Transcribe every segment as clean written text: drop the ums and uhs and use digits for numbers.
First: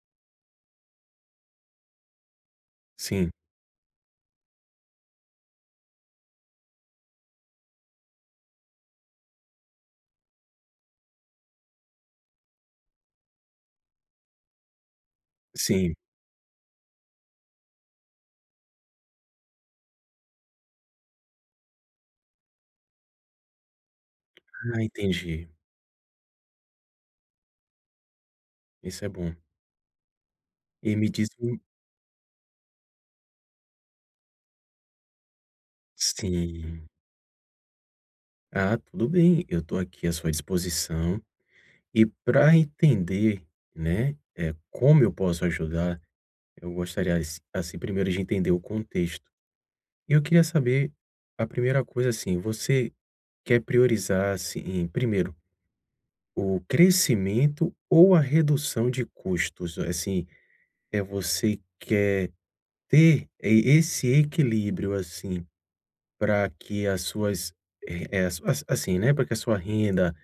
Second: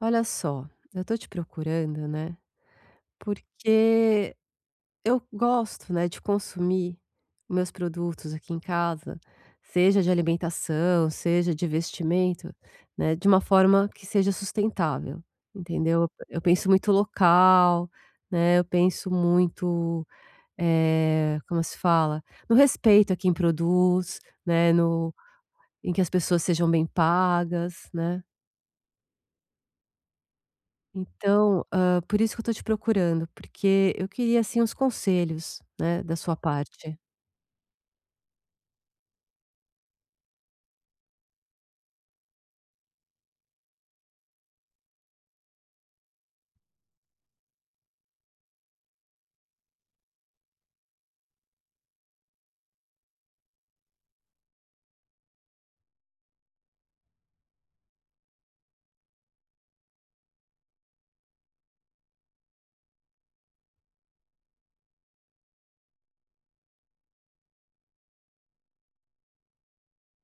Olha só, eu tô te procurando, né, Sim, porque eu gosto, né, de consumir meus produtos aqui em casa, seja de alimentação, seja de vestimento, né, de uma forma que seja sustentável, sim. entendeu? Eu penso muito local, né, eu penso muito, como se fala? No respeito a quem produz, né, Ah, no entendi. em que as pessoas sejam bem pagas, né. Isso é bom. E me diz um Então, por isso que eu tô te procurando, porque eu queria, assim, uns conselhos, né, da sua sim. parte. Ah, tudo bem, eu estou aqui à sua disposição. E para entender, né, é como eu posso ajudar, eu gostaria assim, primeiro de entender o contexto. E eu queria saber, a primeira coisa, assim, você quer priorizar, assim, primeiro, o crescimento ou a redução de custos? Assim, é você quer ter e esse equilíbrio, assim, para que as suas as as assim, né, para que a sua renda,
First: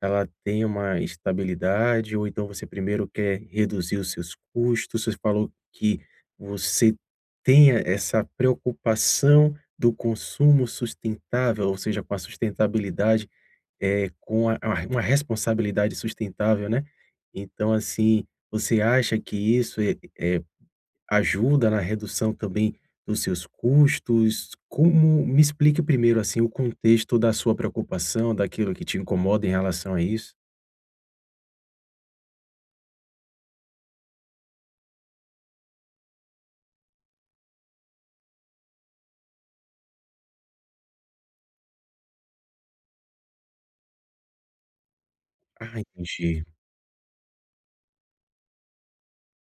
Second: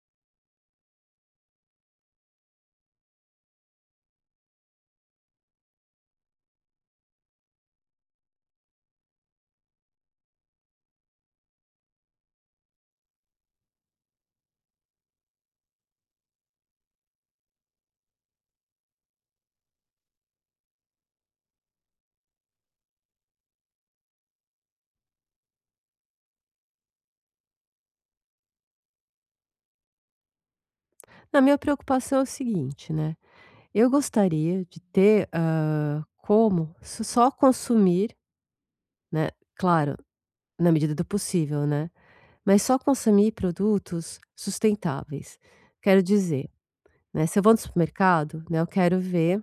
ela tenha uma estabilidade ou então você primeiro quer reduzir os seus custos. Você falou que você tenha essa preocupação do consumo sustentável, ou seja, com a sustentabilidade, é com a uma responsabilidade sustentável, né. Então, assim, você acha que isso é ajuda na redução também dos seus custos? Como me explique primeiro, assim, o contexto da sua preocupação, daquilo que te incomoda em relação a isso. Na minha preocupação é o seguinte, né, eu gostaria de ter, como só consumir, né, claro, na medida do possível, né, mas só consumir produtos sustentáveis. Ah, Quero entendi. dizer, né, se eu vou no supermercado, né, eu quero ver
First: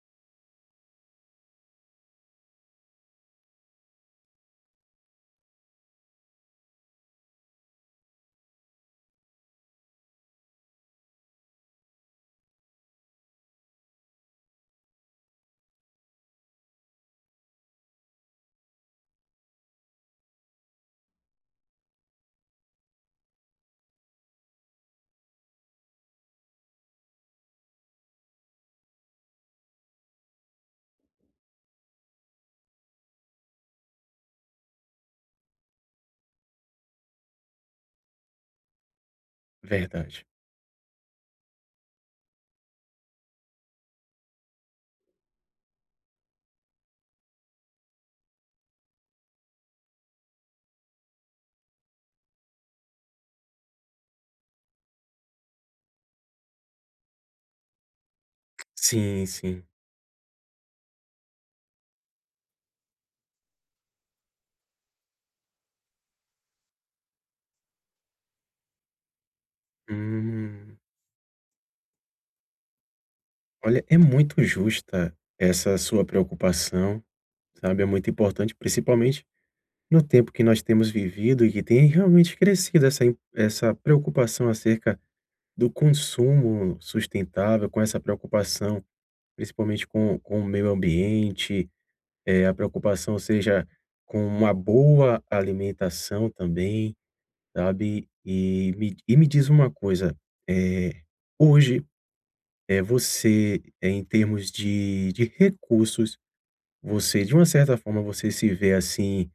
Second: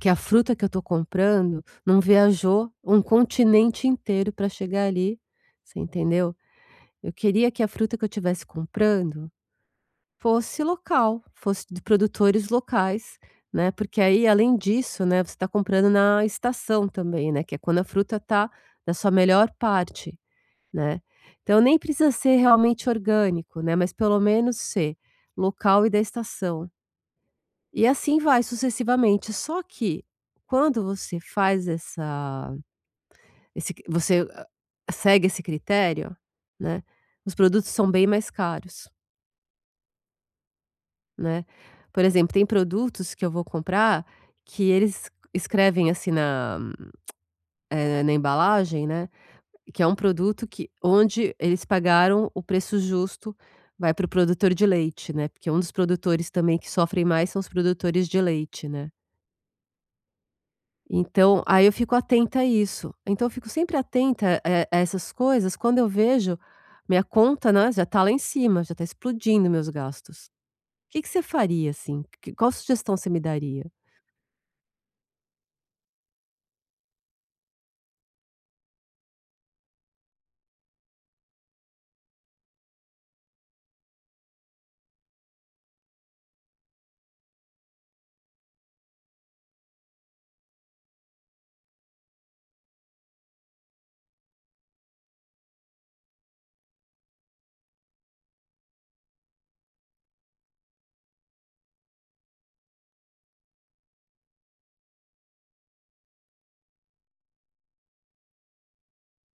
que a fruta que eu tô comprando não viajou um continente inteiro para chegar ali, você entendeu? Eu queria que a fruta que eu estivesse comprando fosse local, fosse de produtores locais, né, porque aí além disso, né, você está comprando na estação também, né, que é quando a fruta está na sua melhor parte, né. Então nem precisa ser realmente orgânico, né, mas pelo menos ser local e da estação. E assim vai sucessivamente, só que quando você faz essa esse você ah, segue esse critério, né, os produtos são bem mais caros. Verdade. Né. Por exemplo, tem produtos que eu vou comprar que eles escrevem assim na, na embalagem, né, que é um produto que onde eles pagaram o preço justo, vai para o produtor de leite, né, porque um dos produtores também que sofrem mais são os produtores de leite, né. Sim, sim. Então, aí eu fico atenta a isso. Então eu fico sempre atenta a a essas coisas, quando eu vejo, minha conta, né, já tá lá em cima, já tá explodindo meus gastos. Hum. O que que você faria, assim? Que qual sugestão você me daria? Olha, é muito justa essa sua preocupação, sabe? É muito importante, principalmente no tempo que nós temos vivido e que tem realmente crescido essa, essa preocupação acerca do consumo sustentável, com essa preocupação principalmente com o meio ambiente, a preocupação seja com uma boa alimentação também, sabe. E me diz uma coisa, eh, hoje, é você, em termos de recursos, você de uma certa forma, você se vê, assim,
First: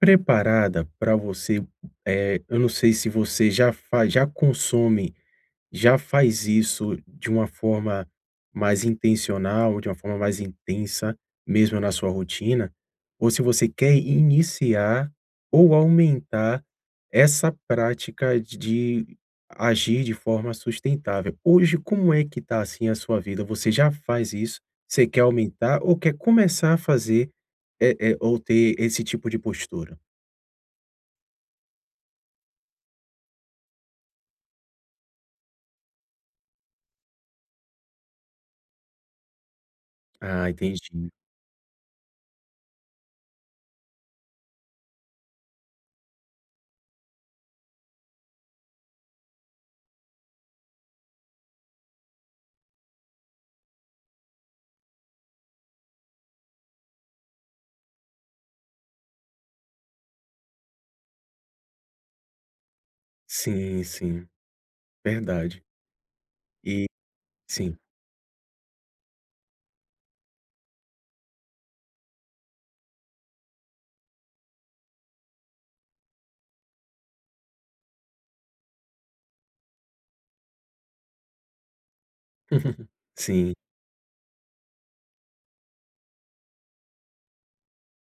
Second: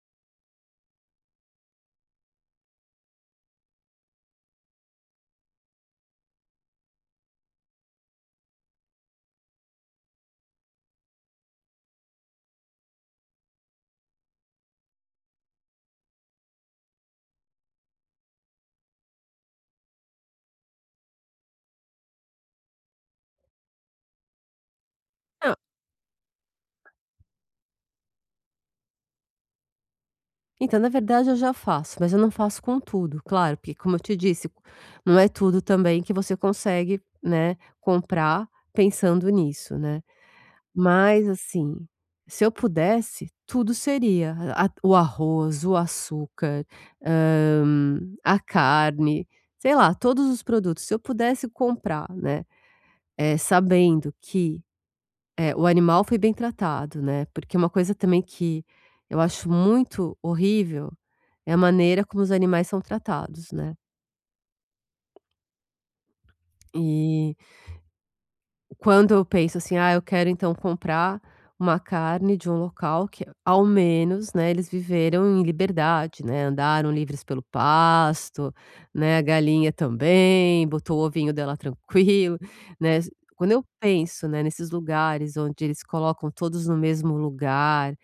preparada para você, eu não sei se você já faz já consome, já faz isso de uma forma mais intencional, de uma forma mais intensa, mesmo na sua rotina, ou se você quer iniciar ou aumentar essa prática de agir de forma sustentável. Hoje, como é que está assim, a sua vida? Você já faz isso? Você quer aumentar ou quer começar a fazer, ou ter esse tipo de postura? Então, na verdade, eu já faço, mas eu não faço com tudo, claro, porque como eu te disse, não é tudo também que você consegue, né, comprar pensando nisso, né. Ah, entendi. Mas, assim, se eu pudesse, tudo seria, o arroz, o açúcar, a carne, sei lá, todos os produtos, se eu pudesse comprar, né, sabendo que, o animal foi bem tratado, né, porque é uma coisa também que eu acho muito horrível é a maneira como os animais são tratados, né. Sim, sim, verdade. E E sim. quando eu penso assim: "Ah, eu quero então comprar uma carne de um local que ao menos, né, eles viveram em liberdade, né, andaram livres pelo pasto, né, a galinha também, botou o ovinho dela tranquilo", né. Sim. Quando eu penso, né, nesses lugares onde eles colocam todos no mesmo lugar,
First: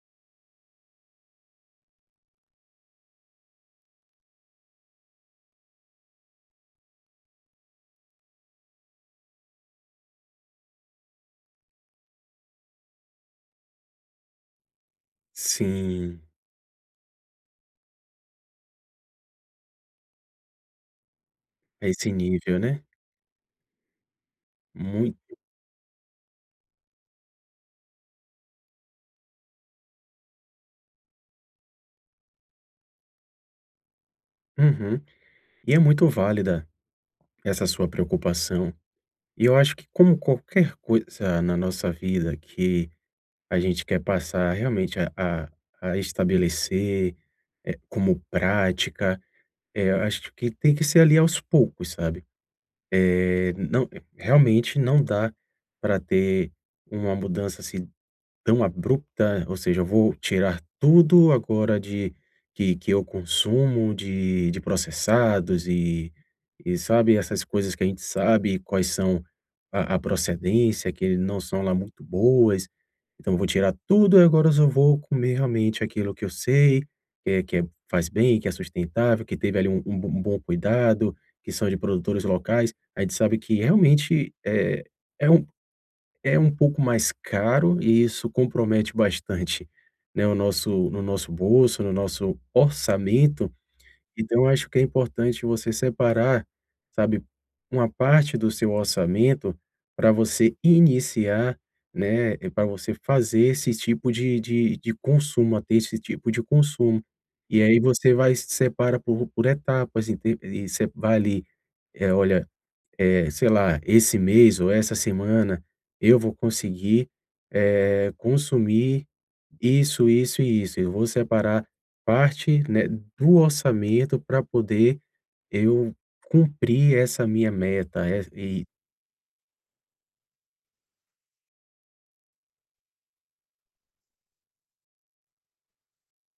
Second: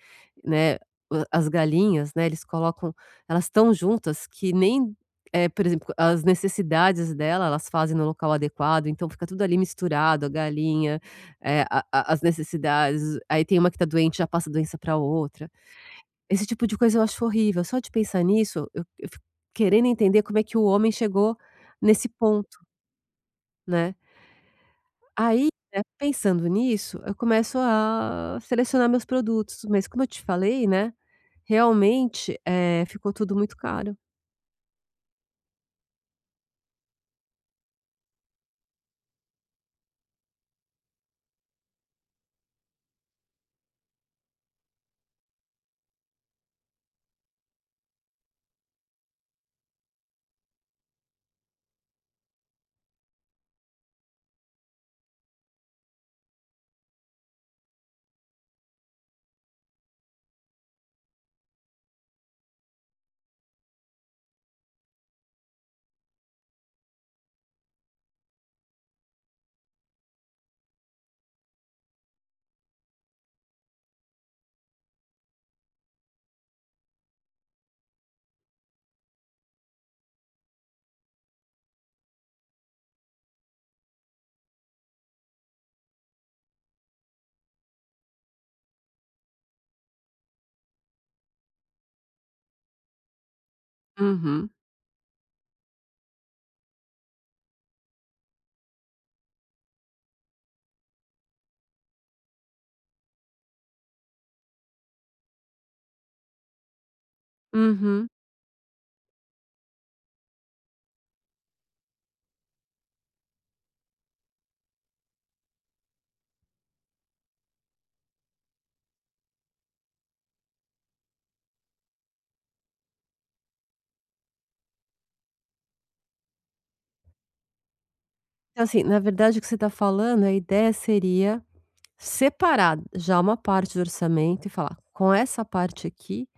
né, o as galinhas, né, eles colocam elas tão juntas que nem É, por exemplo, as necessidades dela, elas fazem no local adequado, então fica tudo ali misturado, a galinha, a as necessidades, aí tem uma que tá doente, já passa a doença pra outra. Sim, Esse tipo de coisa eu acho horrível, só de pensar nisso, eu fico querendo entender como é que o homem chegou a nesse esse ponto, nível, né. né. Mui Aí, né, pensando nisso, eu começo a selecionar meus produtos, mas como eu te falei, né, realmente, ficou tudo muito caro. uhum. E é muito válida essa sua preocupação. E eu acho que como qualquer coisa na nossa vida que a gente quer passar realmente a a estabelecer, como prática, é, eu acho que tem que ser ali aos poucos, sabe. é não realmente não dá para ter uma mudança, assim tão abrupta, ou seja, eu vou tirar tudo agora de que eu consumo de processados e sabe, essas coisas que a gente sabe quais são a procedência, que não são lá muito boas. Então eu vou tirar tudo e agora eu só vou comer realmente aquilo que eu sei, que é faz bem, que é sustentável, que teve ali um bo um bom cuidado, que são de produtores locais. A gente sabe que realmente é é um pouco mais caro e isso compromete bastante, né, o nosso no nosso bolso, no nosso orçamento, então eu Uhum, acho que é importante você separar, sabe, uma parte do seu orçamento para você iniciar, né, para você fazer esse tipo de consumo, a ter esse tipo de consumo. E aí uhum. você vai separa por etapas, ente e você vai ali, é olha, sei lá, esse mês ou essa semana eu vou conseguir, consumir isso, isso e isso. Eu vou separar parte, né, do orçamento para poder eu cumprir essa minha meta, Então, e assim, na verdade, o que você está falando, a ideia seria separar já uma parte do orçamento e falar: com essa parte aqui,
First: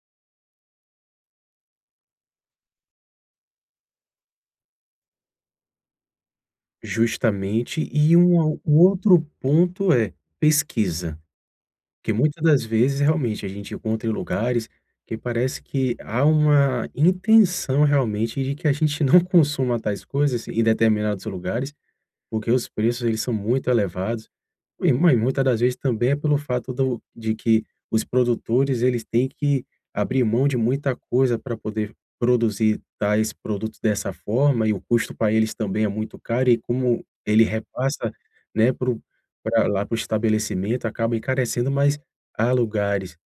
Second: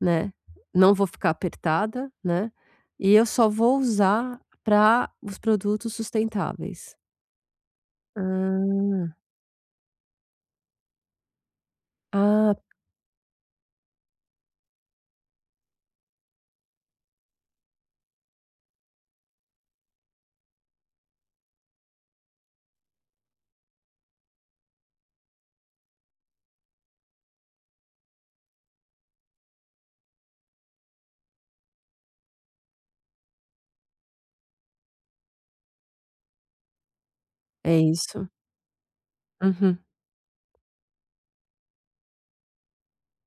né, não vou ficar apertada, né, e eu só vou usar para os produtos sustentáveis. justamente o Ah, outro ponto é pesquisa. Porque muitas ah, das vezes, realmente, a gente encontra em lugares que parece que há uma intenção, realmente, de que a gente não consuma tais coisas em determinados lugares, porque os preços eles são muito elevados, e muita das vezes também é pelo fato do de que os produtores eles têm que abrir mão de muita coisa para poder produzir tais produtos dessa forma e o custo para eles também é muito caro e como ele é repassa, isso. né, para pra Uhum, lá para o estabelecimento acaba encarecendo, mas há lugares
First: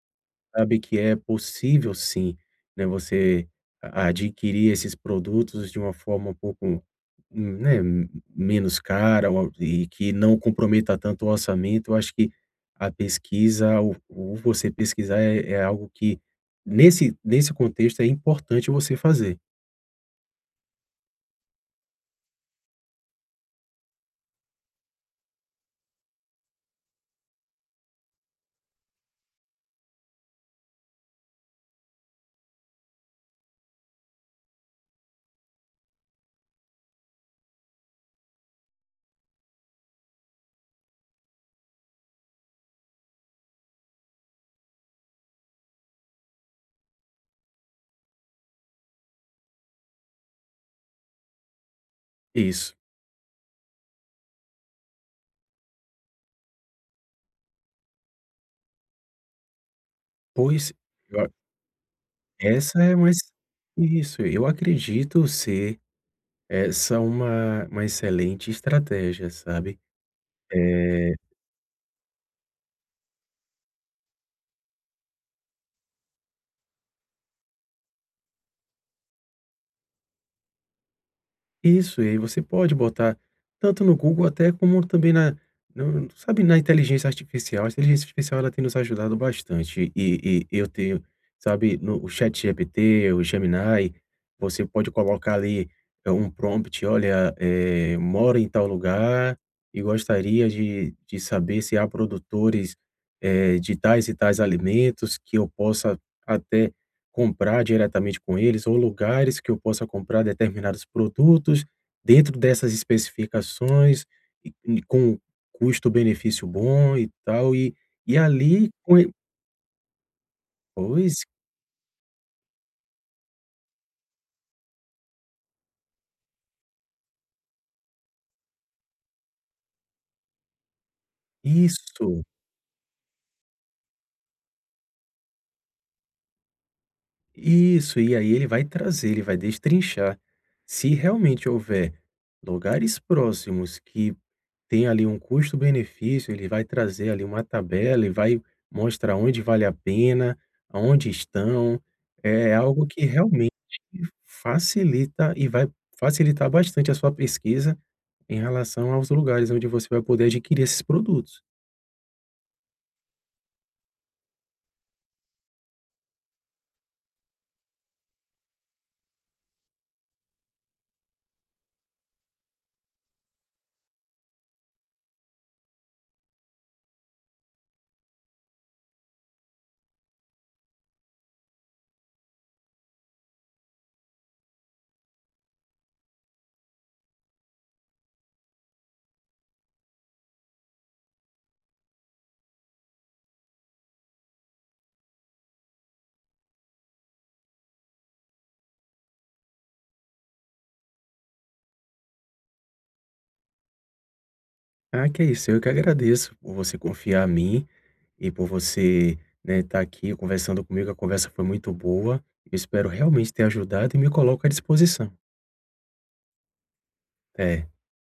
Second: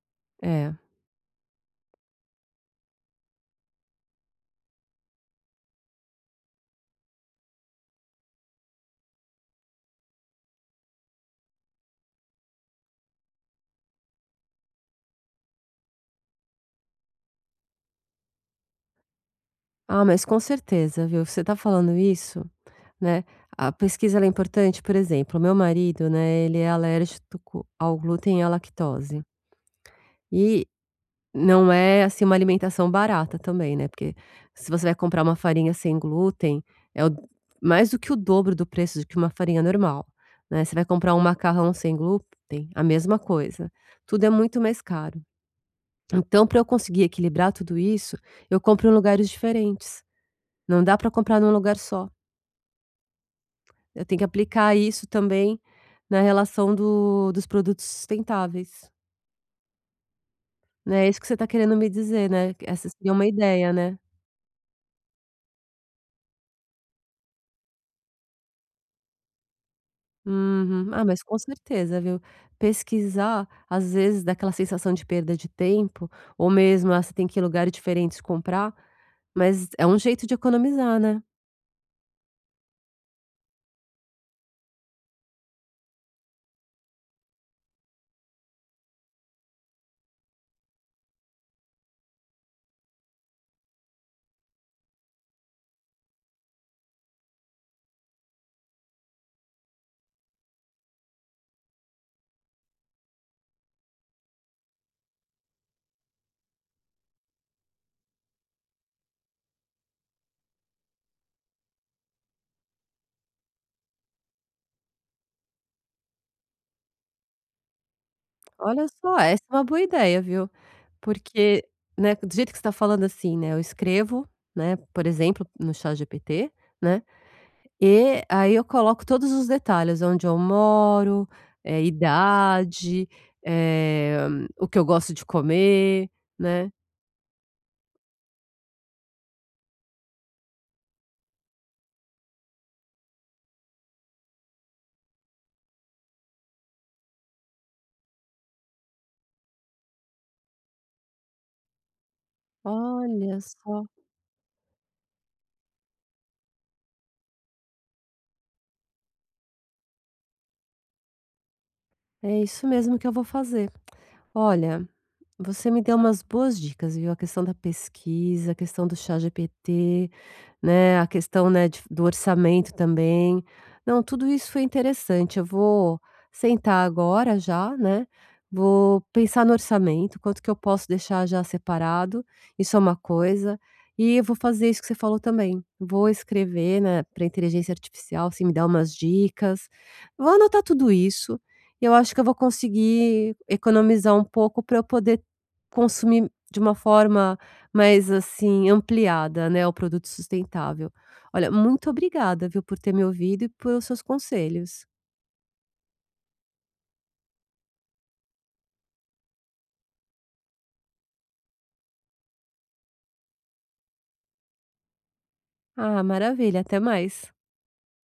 é. sabe que é possível sim, né, você a adquirir esses produtos de uma forma um pouco, né, menos cara ou e que não comprometa tanto o orçamento. Eu acho que a pesquisa, o você pesquisar é algo que nesse contexto é importante você fazer. Ah, mas com certeza, viu? Você está falando isso, né? A pesquisa ela é importante, por exemplo, meu marido, né, ele é alérgico ao glúten e à lactose. E não é, assim, uma alimentação barata também, né, porque se você vai comprar uma farinha sem glúten, é o mais do que o dobro do preço de que uma farinha normal, né. Você vai comprar um macarrão sem glúten, a mesma coisa. Tudo é muito mais caro. Então, para eu conseguir equilibrar tudo isso, eu compro em lugares diferentes. Não dá para comprar num lugar só. Isso. Eu tenho que aplicar isso também na relação do dos produtos sustentáveis, Pois né. É eu isso a que você está querendo me dizer, né, essa essa é uma seria ex uma ideia, né? isso, eu acredito ser essa uma excelente estratégia, sabe? Uhum. Ah, Eh mas com certeza, viu. Pesquisar, às vezes, dá aquela sensação de perda de tempo, ou mesmo, ah, você tem que ir em lugares diferentes comprar, mas é um jeito de economizar, né. Isso, e aí você pode botar tanto no Google até como também na no sabe, na inteligência artificial. A inteligência artificial ela tem nos ajudado bastante e eu tenho, sabe, no o ChatGPT, o Gemini, você pode colocar ali, um prompt: "Olha, eh, moro em tal lugar e gostaria de saber se há produtores, eh, de tais e tais alimentos que eu possa até" comprar diretamente com eles ou lugares que eu possa comprar determinados produtos dentro dessas especificações e com custo-benefício bom e tal, e ali Olha com e só, essa é uma boa ideia, viu. pois, Porque, né, do jeito que você tá falando, assim, né, eu escrevo, né, por exemplo, no ChatGPT, né, e aí eu coloco todos os detalhes, onde eu moro, isso. idade, eh, o que eu gosto de comer, né. Isso, e aí ele vai trazer, ele vai destrinchar. Se realmente houver lugares próximos que tem ali um custo-benefício, ele vai trazer ali uma tabela e vai mostrar onde vale a pena, aonde estão. É algo que Olha realmente só, facilita e vai facilitar bastante a sua pesquisa em relação aos lugares onde você vai poder adquirir esses produtos. é isso mesmo que eu vou fazer. Olha, você me deu umas boas dicas, viu? A questão da pesquisa, a questão do ChatGPT, né, a questão, né, de do orçamento também. Não, tudo isso foi interessante. Eu vou sentar agora já, né, vou pensar no orçamento, quanto que eu posso deixar já separado, isso é uma coisa, e eu vou fazer isso que você falou também. Vou escrever, né, para inteligência artificial, assim, me dar umas dicas. Vou anotar tudo isso, e eu acho que eu vou conseguir economizar um pouco para eu poder consumir de uma forma mas assim, ampliada, né, ao produto sustentável. Olha, muito obrigada, viu, por ter me ouvido e pelos seus conselhos. Ah, que é isso. Eu que agradeço por você confiar em mim e por você, né, estar aqui conversando comigo. A conversa foi muito boa. Eu espero realmente ter ajudado e me coloco à disposição. Ah, maravilha, até mais. Até.